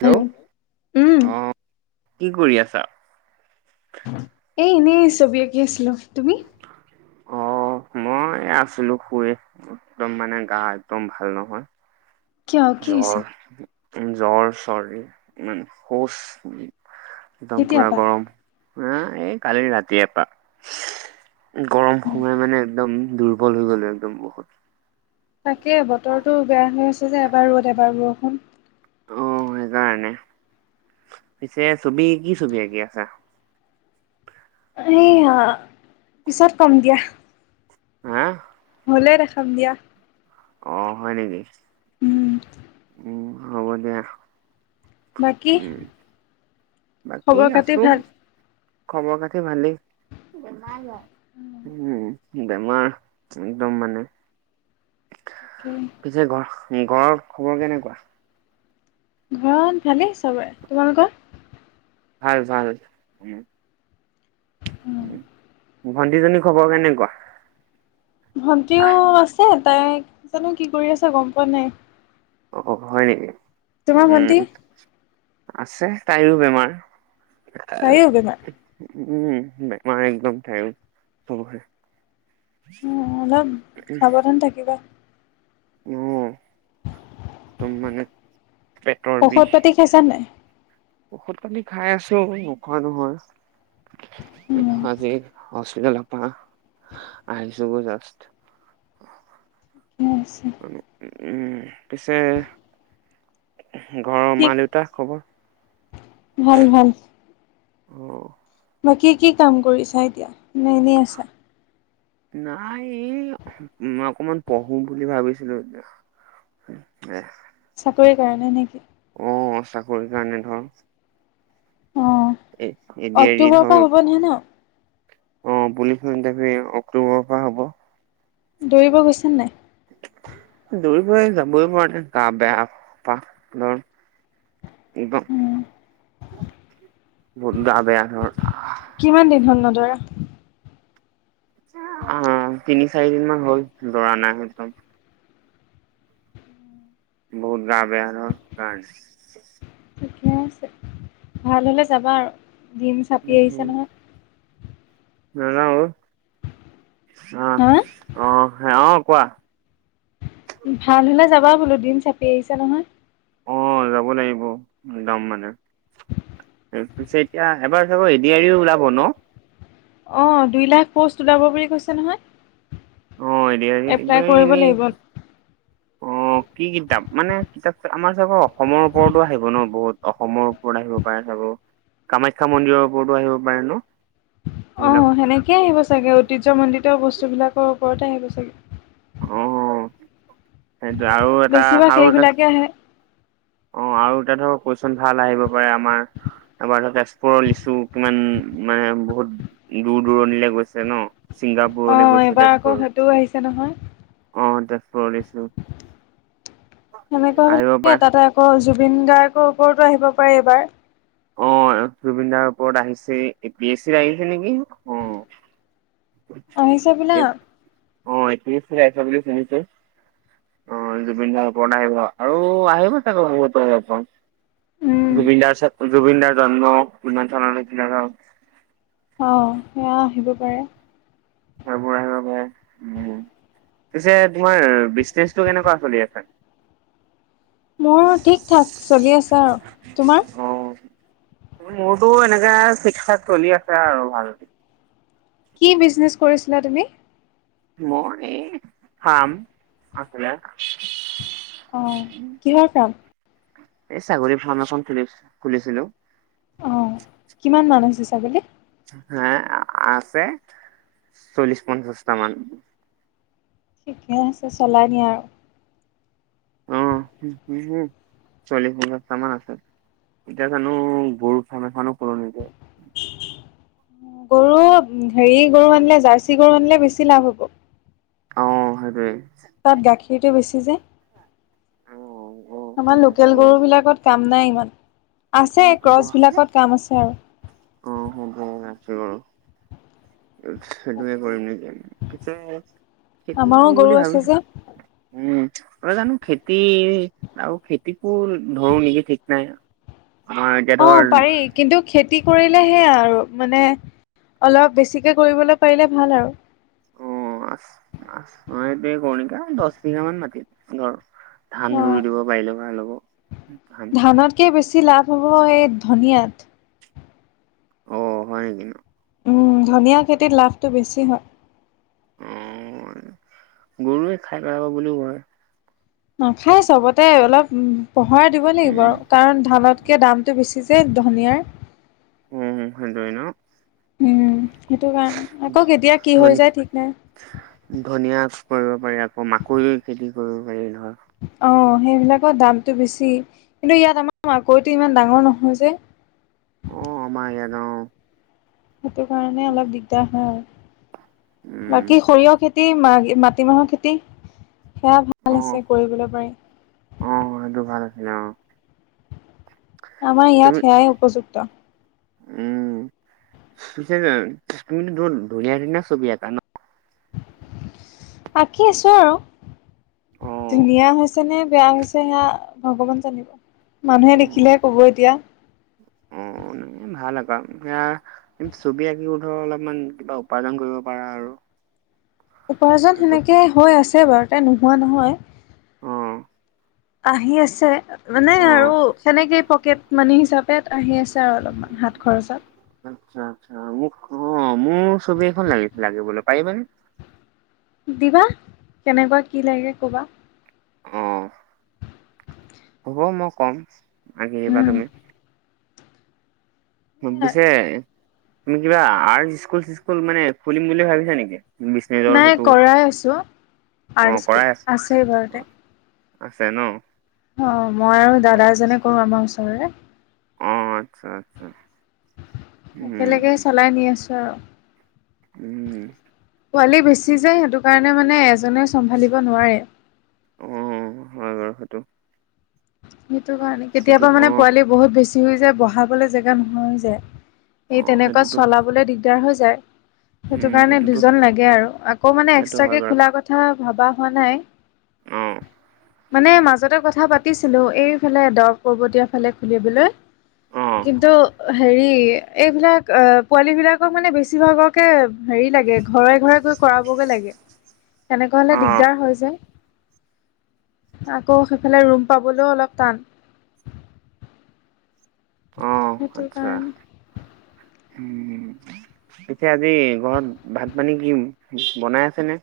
Hello! উম অ, কি কৰি আছা? এ এনেই ছবি আঁকি আছিলো। তুমি? অ- মই আছিলো শুইয়ে, একদম মানে গা একদম ভাল নহয়। কিয় কি হৈছে জ্বৰ, ওম জ্বৰ চৰ্ডী আৰু শৌচ। একদম কেতিয়াৰ পুৰা পৰা গৰম, পুৰা এই কালি ৰাতিয়েই পৰা। গৰম সোমাই মানে একদম দুৰ্বল হৈ গলো, একদম বহুত। তাকে বতৰটো বেয়া হৈ আছে যে, এবাৰ ৰ'দ, এবাৰ বৰষুণ। অ, সেইকাৰণে, পিছে ছবি, কি ছবি আঁকি আছা? এই আ পিছত কম দিয়া। [unintelligible] হ'লে দেখাম দিয়া। অ, হয় নেকি? উম উম হ'ব দিয়া। বাকী উম বাকী খবৰ খাতি আছো। ভাল খবৰ-খাতি ভালেই। উম, বেমাৰ একদম মানে উম' পিছে ঘৰ, ঘৰৰ খবৰ কেনেকুৱা? ঘৰত ভালেই চবৰে। তোমালোকৰ? ভাল-ভাল। উম' উম'। ভণ্টি জনী খবৰ কেনেকুৱা? ভন্টিও আহ আছে, তাই জানো কি কৰি আছে, গম পোৱা নাই। অ, হয় নেকি, তোমাৰ ভন্টি উম' আছে তাইয়ো বেমাৰ। তাইও বেমাৰ উম' বেমাৰ একদম তাইয়ো, চবৰে। উম-উম, অলপ সাৱধান থাকিবা। উম। একদম মানে পেটৰ ঔষধ বিষ। পাতি খাইছা নাই ঔষধ পানী খাই আছোয়ে, নোখোৱা নহয়। উম আজি হস্পিটালৰ পৰা, আহিছোঁ সে জাষ্ট। কিবা হৈছে? উম' পিছে ঘৰৰ মা-দেউতা খবৰ? ভাল-ভাল। অ বাকী কি কাম কৰিছা এতিয়া? নে এনেই আছা। নাই এই, মই অকমান পঢ়ো বুলি ভাবিছিলোঁ এতিয়া। উম' দে। চাকৰি কৰা নাই নেকি? অ, চাকৰিৰ কাৰণে ধৰ। অ, এ এ ডি আৰ ই অক্টোবৰৰ ধৰ পৰা হ'ব নহয় ন? অ, পুলিচ ইন্টাৰভিউ অক্টোবৰৰ পৰা হ'ব। দৌৰিব গৈছে নাই? দৌৰিবই যাবই পৰা নাই, গা বেয়া একদম মোৰ। একদম বহুত গা বেয়া হয়। কিমান দিন হ'ল নদৌৰা? অ, তিনি, চাৰি দিন মান হ'ল দৌৰা নাই একদম। বহুত গা বেয়া ধৰ, আইচ। ঠিকে আছে, ভাল হ'লে যাবা আৰু দিন চাপি আহিছে কাৰণে নহয়। নাযাওঁ অ। হা? অ, হা কোৱা? ভাল হ'লে যাবা বোলো, দিন চাপি আহিছে নহয়। অ, যাব লাগিব, যাম মানে। ত পিছে এতিয়া, এবাৰ চবৰ এ দি আৰিও ওলাব ন? অ, দুই লাখ পোষ্ট ওলাব বুলি কৈছে নহয়। অ, এ দি আৰিত, এ এপ্লাই দি আৰিত কৰিব এনে, লাগিব অ' অ কি কিতাপ মানে কিতাপ আমাৰ চাগে অসমৰ ওপৰতো আহিব ন বহুত অসমৰ ওপৰত আহিব পাৰে চাগৈ? কামাখ্যা মন্দিৰৰ ওপৰতো আহিব পাৰে ন? অ সেইবিলাক সেনেকে আহিব চাগে ঐতিহ্যমণ্ডিত বস্তুবিলাকৰ ওপৰতে আহিব চাগে অ, সেইটোৱে আৰু এটা, বেছিভাগ আৰু এটা সেইবিলাকে আহে অ, আৰু এতিয়া ধৰক কুৱেশন ভাল আহিব পাৰে আমাৰ। আমাৰ তো তেজপুৰৰ লিচু কিমান মানে বহুত দূৰ-দূৰণিলে গৈছে ন। ছিংগাপুৰলে অ' গৈছে এইবাৰ আকৌ তেজপুৰ সেইটোও আহিছে অ তেজপুৰলে সেনেকোৱা আহিব বিলাকে পাৰে তাতে অ জুবিন গাৰ্গৰ ওপৰতো আহিব পাৰে এইবাৰ। অ জুবিন দাৰ ওপৰত আহিছেই এ পি এছ চিত আহিছে নেকি। অ' আহিছে বোলা অ এ পি এ চিত আহিছে বুলি শুনিছো। অ জুবিন দাৰ ওপৰত আহিব আৰু আহিব চাগৈ বহুতৰে ওপৰত উম। জুবিনদাৰ ছাত্ৰ জুবিনদাৰ জন্ম কিমান চনত হৈছিলে ধৰক অ সেয়া আহিব পাৰে। সেইবোৰ আহিব পাৰে উ উম পিছে তোমাৰ বিজনেচটো কেনেকোৱা চলি আছে? মোৰ ঠিক ঠাক চলি আছে আৰু। তোমাৰ? অ। মোৰতো এনেকাে ঠিক ঠাক চলি আছে আৰু ভাল। কি বিজনেছ কৰিছিলা তুমি? মই এই ফাৰ্ম আছিলে। অ' কিহৰ কাম? এই ছাগলী ফাৰ্ম এখন খুলি খুলিছিলো। অ কিমান মান আছে ছাগলী? হে আছে চল্লিশ - পঞ্চাছটা মান। ঠিকে আছে চলাই নিয়া আৰু। অ মোৰ চল্লিছ - পঞ্চাছটা মান আছে। এতিয়া জানো গৰু ফাৰ্ম এখনো খোলো নেকি। গৰু হেৰি গৰু আনিলে জাৰ্চি গৰু আনিলে বেছি লাভ হ'ব। অ সেইটোৱেই। তাত গাখীৰতো বেছি যে, আমাৰ লোকেল গৰুবিলাকত কাম নাই ইমান আছে ক্ৰছবিলাকত কাম আছে আৰু। অ হব আছে বাৰু। সেইটোৱে তাকে কৰিম নেকি? পিছে খেতি আমাৰো কৰিম গৰু বুলি আছে ভাবিছো। যে উম অ জানো খেতি আৰু খেতিকো ধৰো নেকি ঠিক নাই। আমাৰ এতিয়া অ ধৰ পাৰি কিন্তু খেতি কৰিলে সেয়া আৰু মানে অলপ বেছিকে কৰিবলৈ পাৰিলে ভাল আৰু। অ আছ আ অ এইটোৱে কৰো নেকি দশ বিঘামান মাটি ধৰ ধান অ ৰুই দিব পাৰিলো ভাল হব। ধান ধানতকে বেছি লাভ হ'ব এই ধনিয়াত। অ হয় নেকি উম ধনিয়া খেতিত লাভটো বেছি হয়। অ গৰুৱে খাই পেলাব বুলিও ভয়। নাখায় চবতে অলপ পহৰা দিব লাগিব উম আৰু কাৰণ ধালত কে দামটো বেছি যে ধনিয়াৰ। উম হম সেইটোৱে ন উম সেইটো কাৰণে আকৌ কেতিয়া কি ধনী হৈ যায় ঠিক নাই? ধনিয়া কৰিব পাৰি আকৌ মাকৈ খেতি কৰিব পাৰি ধৰ। অ সেইবিলাকৰ দামটো বেছি কিন্তু ইয়াত আমাৰ মাকৈটো ইমান ডাঙৰ নহয় যে। অ আমাৰ ইয়াত অ। সেইটো কাৰণে অলপ দিগদাৰ হয় আৰু। উম, বাকী সৰিয়হ খেতি, মা মাটিমাহৰ খেত তি, সেয়া ভাল অ', আছে কৰিবলৈ পাৰি। অ, সেইটো ভাল আছিলে অ'। আমাৰ তুমি ইয়াত সেয়াই উপযুক্ত। উম পিছে তুমিতো বহুত ধুনীয়া ধুনীয়া ছবি আকা ন? আঁকি আছো আৰু অ', ধুনীয়া হৈ ছে নে বেয়া হৈছে সেয়া ভগৱান জানিব, মানুহে দেখিলেহে কব এতিয়া। উম উম ভাল আকৌ এয়া উম ছবি আঁকি ধৰ অলপমান কিবা উপাৰ্জন কৰিব পাৰা আৰু। উপাৰ্জন সেইটো সেনেকে হৈ আছে বাৰুতে নোহোৱা নহয়। অ', আহি আছে। মানে অ'। আৰু সেনেকেই পকেট মানি হিচাপে আহি আছে আৰু অলপমান হাত খৰচত। আচ্ছা, আচ্ছা মোক অ' মোৰ ছবি এখন লাগিছিলে লাগে বোলে পাৰিবা নে? দিবা, কেনেকুৱা কি লাগে কবা? অ'। হ'ব মই কম, আকি দিবা উম তুমি। উম পিছে তুমি কিবা আৰ্ট স্কুল - চিস্কুল মানে খুলিম বুলি ভাবিছা নেকি? বিজনেজৰ নাই সেইটো, কৰাই আছো আৰ্ট অ' স্কুল কৰাই আছে ঘৰতে অ'। আছে ন। অ, মই আৰু দাদা এজনে কৰো আমাৰ ওচৰৰে। অ আচ্ছা, আচ্ছা। উম একেলগে চলাই নি আছো আৰু। উম। পোৱালি বেছি যে সেইটো কাৰণে মানে এজনে চম্ভালিব নোৱাৰে। অ, হয় বাৰু সেইটো। সেইটো কাৰণে সেইটো কেতিয়াবা অ মানে পোৱালি বহুত বেছি হৈ যায় বহাবলে জেগা নোহোৱা হৈ যায়। অ এই তেনেকুৱা সেইটোতো চলাবলৈ দিগদাৰ হৈ যায়। সেইটো উম কাৰণে সেইটোতো দুজন লাগে আৰু আকৌ মানে সেইটো হয় এক্সট্ৰাকে বাৰু খোলা কথা ভবা হোৱা নাই। অ'। মানে মাজতে কথা পাতিছিলো এইফালে দৰ পৰ্বতীয়া ফালে খুলিবলৈ। অ কিন্তু হেৰি এইবিলাক আ পোৱালীবিলাকক মানে বেছিভাগকে হেৰি লাগে ঘৰে ঘৰে গৈ কৰাবগে লাগে। তেনেকোৱা হলে অ দিগদাৰ হয় যায়। আকৌ সেইফালে ৰুম পাবলৈও অলপ টান। অ' সেইটো আচ্ছা কাৰণে উম। পিছে আজি ঘৰত ভাত - পানী কি বনাই আছে নে?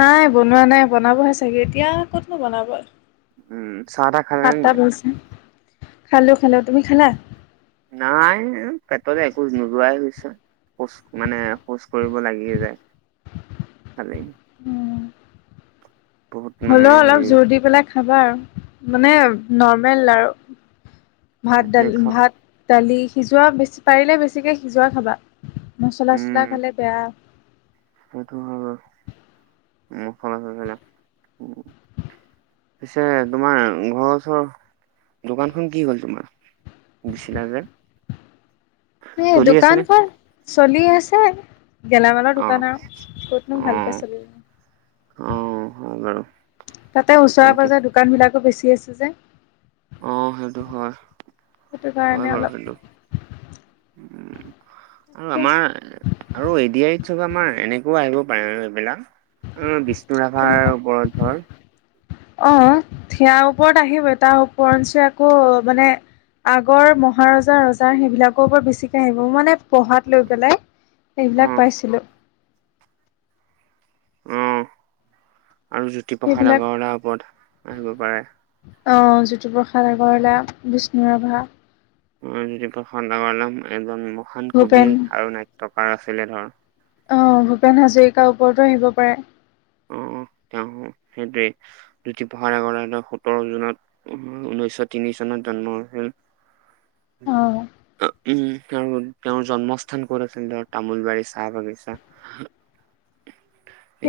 নাই বনোৱা নাই বনাবহে চাগে এতিয়া ক'তনো বনাব? উম চাহ - তাহ খালে নে সাতটা নাই বাজিছে, খালো - খালো তুমি খালা? নাই পেটতে একো নোযোৱাই হৈছে। শৌচ মানে শৌচ কৰিব লাগিয়ে যায় ভালেই। উম। মানে হ'লেও হেৰি অলপ জোৰ দি পেলাই খাবা আৰু মানে নৰ্মেল আৰু। ভাত - এইটোৱে দালি, খাচ ভাত - দালি সিজোৱা বেছি পাৰিলে বেছিকে সিজোৱা খাবা। মচলা - চছলা উম খালে বেয়া। সেইটো হয় বাৰু, মুখলে গ'লেনা ও পিছে তোমাৰ ঘৰৰ ওচৰ, দোকানখন কি হ'ল তোমাৰ? দিছিলা যে? এ চলি আছে নে? দোকানখন চলি আছে। গেলামালৰ অ দোকান আৰু অ ক'তনো ভালকে অ চলিব। হয় তাতে বাৰু। ওচৰে সেইটো পাজৰে দোকান বিলাকো বেছি আছে যে। অ, সেইটো হয়। সেইটো হয় কাৰণে বাৰু অলপ সেইটো উম আৰু আমাৰ আৰু এ ডি আৰ ইত চব আমাৰ এনেকুৱা আহিব পাৰে এইবিলাক। অ, বিষ্ণু কেনেকুৱা ৰাভাৰ ওপৰত ধৰ অ, সেয়াৰ ওপৰত আহিবই তাৰ ওপৰঞ্চি আকৌ মানে আগৰ মহাৰজা ৰজাৰ সেইবিলাকো বৰ বেছিকে আহিব মানে পঢ়াত লৈ পেলাই অ এইবিলাক পাইছিলোঁ। অ আৰু জ্যোতিপ্ৰসাদ সেইবিলাক আগৰৱাৰ ওপৰত আহিব পাৰে। অ জ্যোতিপ্ৰসাদ আগৰৱালা, বিষ্ণু ৰাভা। অ জ্যোতিপ্ৰসাদ আগৰৱালা এজন মহান কবি ভূপেন আৰু নাট্যকাৰ আছিলে ধৰ। অ ভূপেন হাজৰিকাৰ ওপৰতো আহিব পাৰে। অহ তেওঁ সেইটোৱে জ্যোতিপ্ৰসাদ আগৰৱালা সোতৰ জুনত- ঊনৈছশ তিনি চনত জন্ম হৈছিল। উম, অ', তেওঁৰ তেওঁৰ জন্মস্থান ক'ত আছিল? ধৰ তামোল বাৰী চাহ বাগিচা।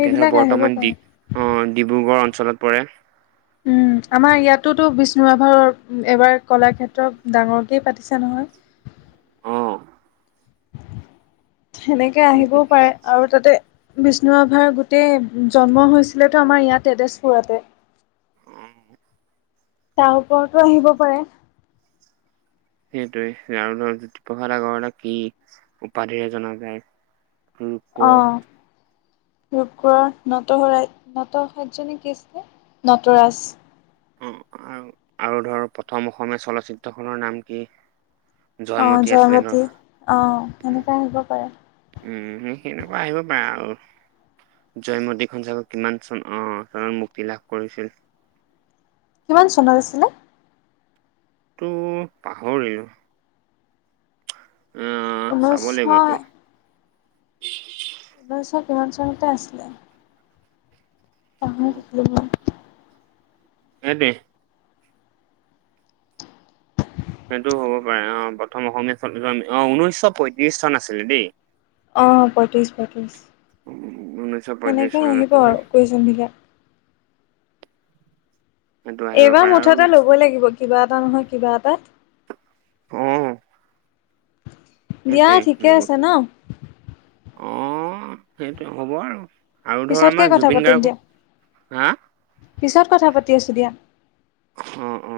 এতিয়া ধৰ আহিব বৰ্তমান ডি পাৰে আহ ডিব্ৰুগড় অঞ্চলত পৰে। উম, আমাৰ ইয়াতোতো বিষ্ণু ৰাভাৰৰ এইবাৰ কলাক্ষেত্ৰ ডাঙৰকেই পাতিছে নহয়। অ। সেনেকে আহিবও পাৰে আৰু তাতে- বিষ্ণুৰাভাৰ গোটেই জন্ম হৈছিল, তেওঁ আমাৰ ইয়াত তেজপুৰতে। তাৰ ওপৰতো আহিব পাৰে। সেইটোৱে আৰু ধৰ জ্যোতিপ্ৰসাদ আগৰৱালাৰ কি উপাধিৰে জনা যায়? অ। ৰূপকোঁৱৰৰ নটশৰাইত নটসৰ্য নে কি আছিলে? নটৰাজ। অ আৰু আৰু ধৰ প্ৰথম অসমীয়া চলচ্চিত্ৰখনৰ নাম কি? অ আছিলে ধৰ 'জয়মতী' অ উম সেনেকুৱা আহিব পাৰে। উম, সেনেকুৱা আহিব পাৰে আৰু। জয়মতীখন চাবা কিমান চন অ চনত মুক্তি লাভ কৰিছিল? কিমান চনত আছিলে? টো পাহৰিলো, আহ চাব লাগিব, ঊনৈছশ এইটো। ঊনৈছ কিমান চনতে আছিলে। পাহৰি থাকিলোঁ মই। এ দে। সেইটো হ'ব পাৰে, অ প্ৰথম অসমীয়া চলবিখন, অ ঊনৈশ পয়ত্ৰিশ চন আছিলে দেই। অ পঁয়ত্ৰিছ পঁয়ত্ৰিছ ঊনৈশ পয়ত্ৰিশ সেনেকে চনত আহিব আছিলে আৰু কুৱেশ্যন বিলাক। সেইটো আহিব এইবাৰ পাৰে মুঠ আৰু এটা ল'বই লাগিব কিবা এটা নহয়, কিবা এটাত। অ দিয়া সেইটোৱে ঠিকে আছে ন। অ সেইটো হ'ব আৰু আৰু ধৰ পিছতকে আমাৰ কথা জুবিন পাতিম গাৰ্গৰ, দিয়া হা? পিছত কথা পাতি আছোঁ দিয়া। অ অ।